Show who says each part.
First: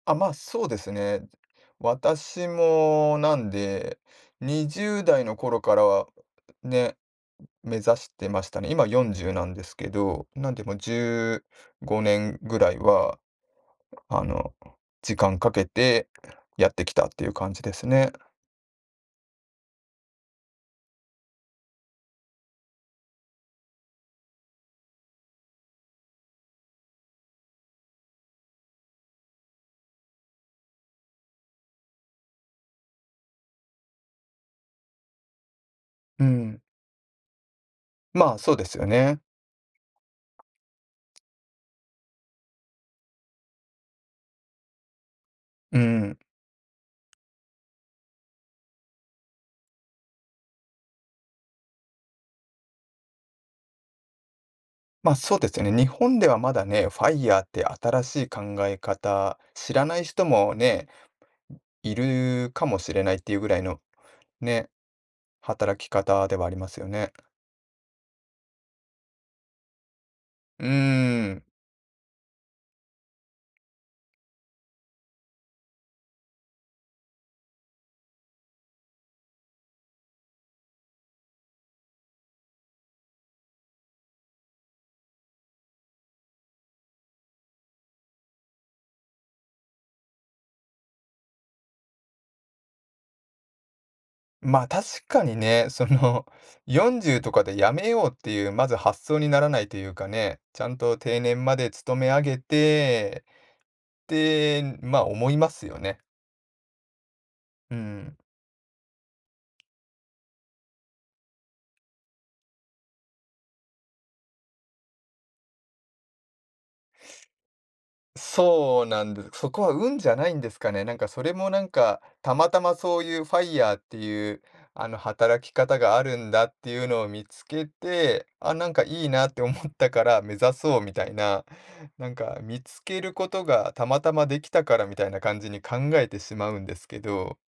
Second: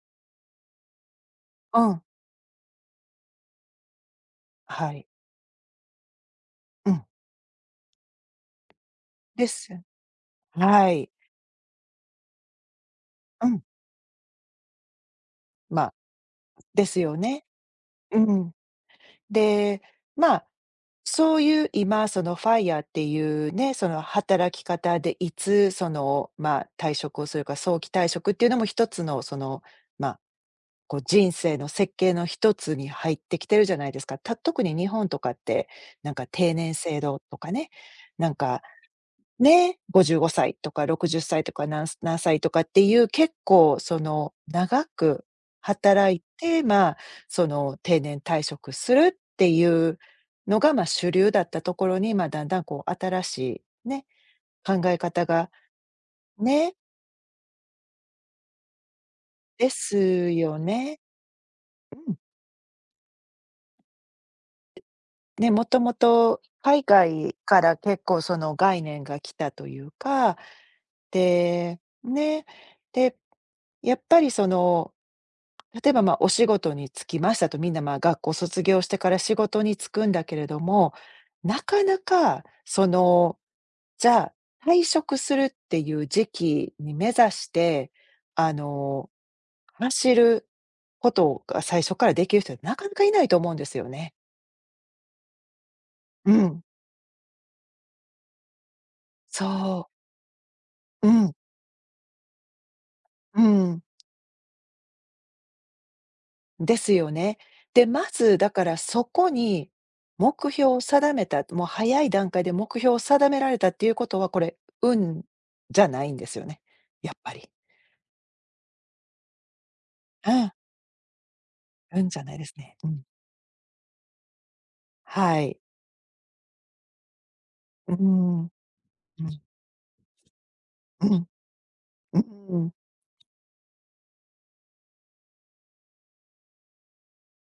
Speaker 1: あ、まそうですね。
Speaker 2: うん。
Speaker 1: 私もなんでにじ
Speaker 2: は
Speaker 1: ゅ
Speaker 2: い。
Speaker 1: うだいの頃からは、
Speaker 2: う
Speaker 1: ね、
Speaker 2: ん。
Speaker 1: 目指してましたね。今40な
Speaker 2: で
Speaker 1: んです
Speaker 2: す。
Speaker 1: けど、なんでも
Speaker 2: は
Speaker 1: じ
Speaker 2: い。
Speaker 1: ゅうごねんぐらいは、
Speaker 2: うん。
Speaker 1: あの、時間かけ
Speaker 2: ま、
Speaker 1: てやって
Speaker 2: で
Speaker 1: き
Speaker 2: す
Speaker 1: たっ
Speaker 2: よ
Speaker 1: ていう
Speaker 2: ね。
Speaker 1: 感じですね。
Speaker 2: うん。で、ま、そういう今その FIRE っていうね、その働き方でいつその、ま、退職をするか、早期退職っていうのも一つのその、ま、こう人生の設計の一つに入ってきてるじゃないですか。た特に日本とかって、なん
Speaker 1: う
Speaker 2: か定
Speaker 1: ん。
Speaker 2: 年制度とかね、な
Speaker 1: ま
Speaker 2: ん
Speaker 1: あ、そう
Speaker 2: か
Speaker 1: ですよね。
Speaker 2: ね、55歳とか60歳とか、なん何歳とかっていう、結構その長く
Speaker 1: う
Speaker 2: 働
Speaker 1: ん。
Speaker 2: いて、まあ、その定年退職するっていうのが、ま、主流だったところに、ま、だんだんこう新しいね、考え
Speaker 1: まあ、
Speaker 2: 方
Speaker 1: そうで
Speaker 2: が
Speaker 1: すよね。日本ではまだ
Speaker 2: ね。
Speaker 1: ね、FIRE って新しい考え方、
Speaker 2: で
Speaker 1: 知ら
Speaker 2: す
Speaker 1: ない人も
Speaker 2: よ
Speaker 1: ね、
Speaker 2: ね。
Speaker 1: い
Speaker 2: うん。
Speaker 1: るかもしれないっていうぐらいのね、
Speaker 2: でね、元
Speaker 1: 働き方で
Speaker 2: 々、
Speaker 1: はあります
Speaker 2: 海
Speaker 1: よね。
Speaker 2: 外から結構その概念が来たというか、
Speaker 1: うーん。
Speaker 2: でね、でやっぱりその、例えば、ま、お仕事に就きましたと、みんな、ま、学校卒業してから仕事に就くんだけれども、なかなかそのじゃあ、退職するっていう時期に目指して、あの走ることが最初からできる人は、なかなかいないと思うんですよね。
Speaker 1: ま、確かにね、その
Speaker 2: うん。
Speaker 1: 40とかで辞めようっていうまず発想にならないと
Speaker 2: そ
Speaker 1: い
Speaker 2: う。
Speaker 1: うかね、ちゃんと
Speaker 2: う
Speaker 1: 定
Speaker 2: ん。
Speaker 1: 年まで勤めあげて
Speaker 2: うん。
Speaker 1: って、ま、思いますよね。
Speaker 2: ですよね。
Speaker 1: う
Speaker 2: で、ま
Speaker 1: ん。
Speaker 2: ず、だからそこに目標を定めたもう早い段階で目標を定められたっていうことは、これ、運じゃないんですよね、やっぱり。
Speaker 1: そうなんです。そこは運じゃな
Speaker 2: う
Speaker 1: いんで
Speaker 2: ん。
Speaker 1: すかね。なんかそれもなんか、
Speaker 2: 運じゃな
Speaker 1: た
Speaker 2: いで
Speaker 1: ま
Speaker 2: す
Speaker 1: たま
Speaker 2: ね。う
Speaker 1: そ
Speaker 2: ん。
Speaker 1: ういう FIRE っていう、あの
Speaker 2: は
Speaker 1: 働き
Speaker 2: い。
Speaker 1: 方があるんだっていうのを見つけ
Speaker 2: ん、うー
Speaker 1: て、
Speaker 2: ん、
Speaker 1: あ、なんかいい
Speaker 2: う
Speaker 1: なっ
Speaker 2: ん。
Speaker 1: て思ったから目指そうみた
Speaker 2: う
Speaker 1: い
Speaker 2: ん。
Speaker 1: な、なん
Speaker 2: う
Speaker 1: か
Speaker 2: ー
Speaker 1: 見
Speaker 2: ん。
Speaker 1: つけることがたまたまできたからみたいな感じに考えてしまうんですけど。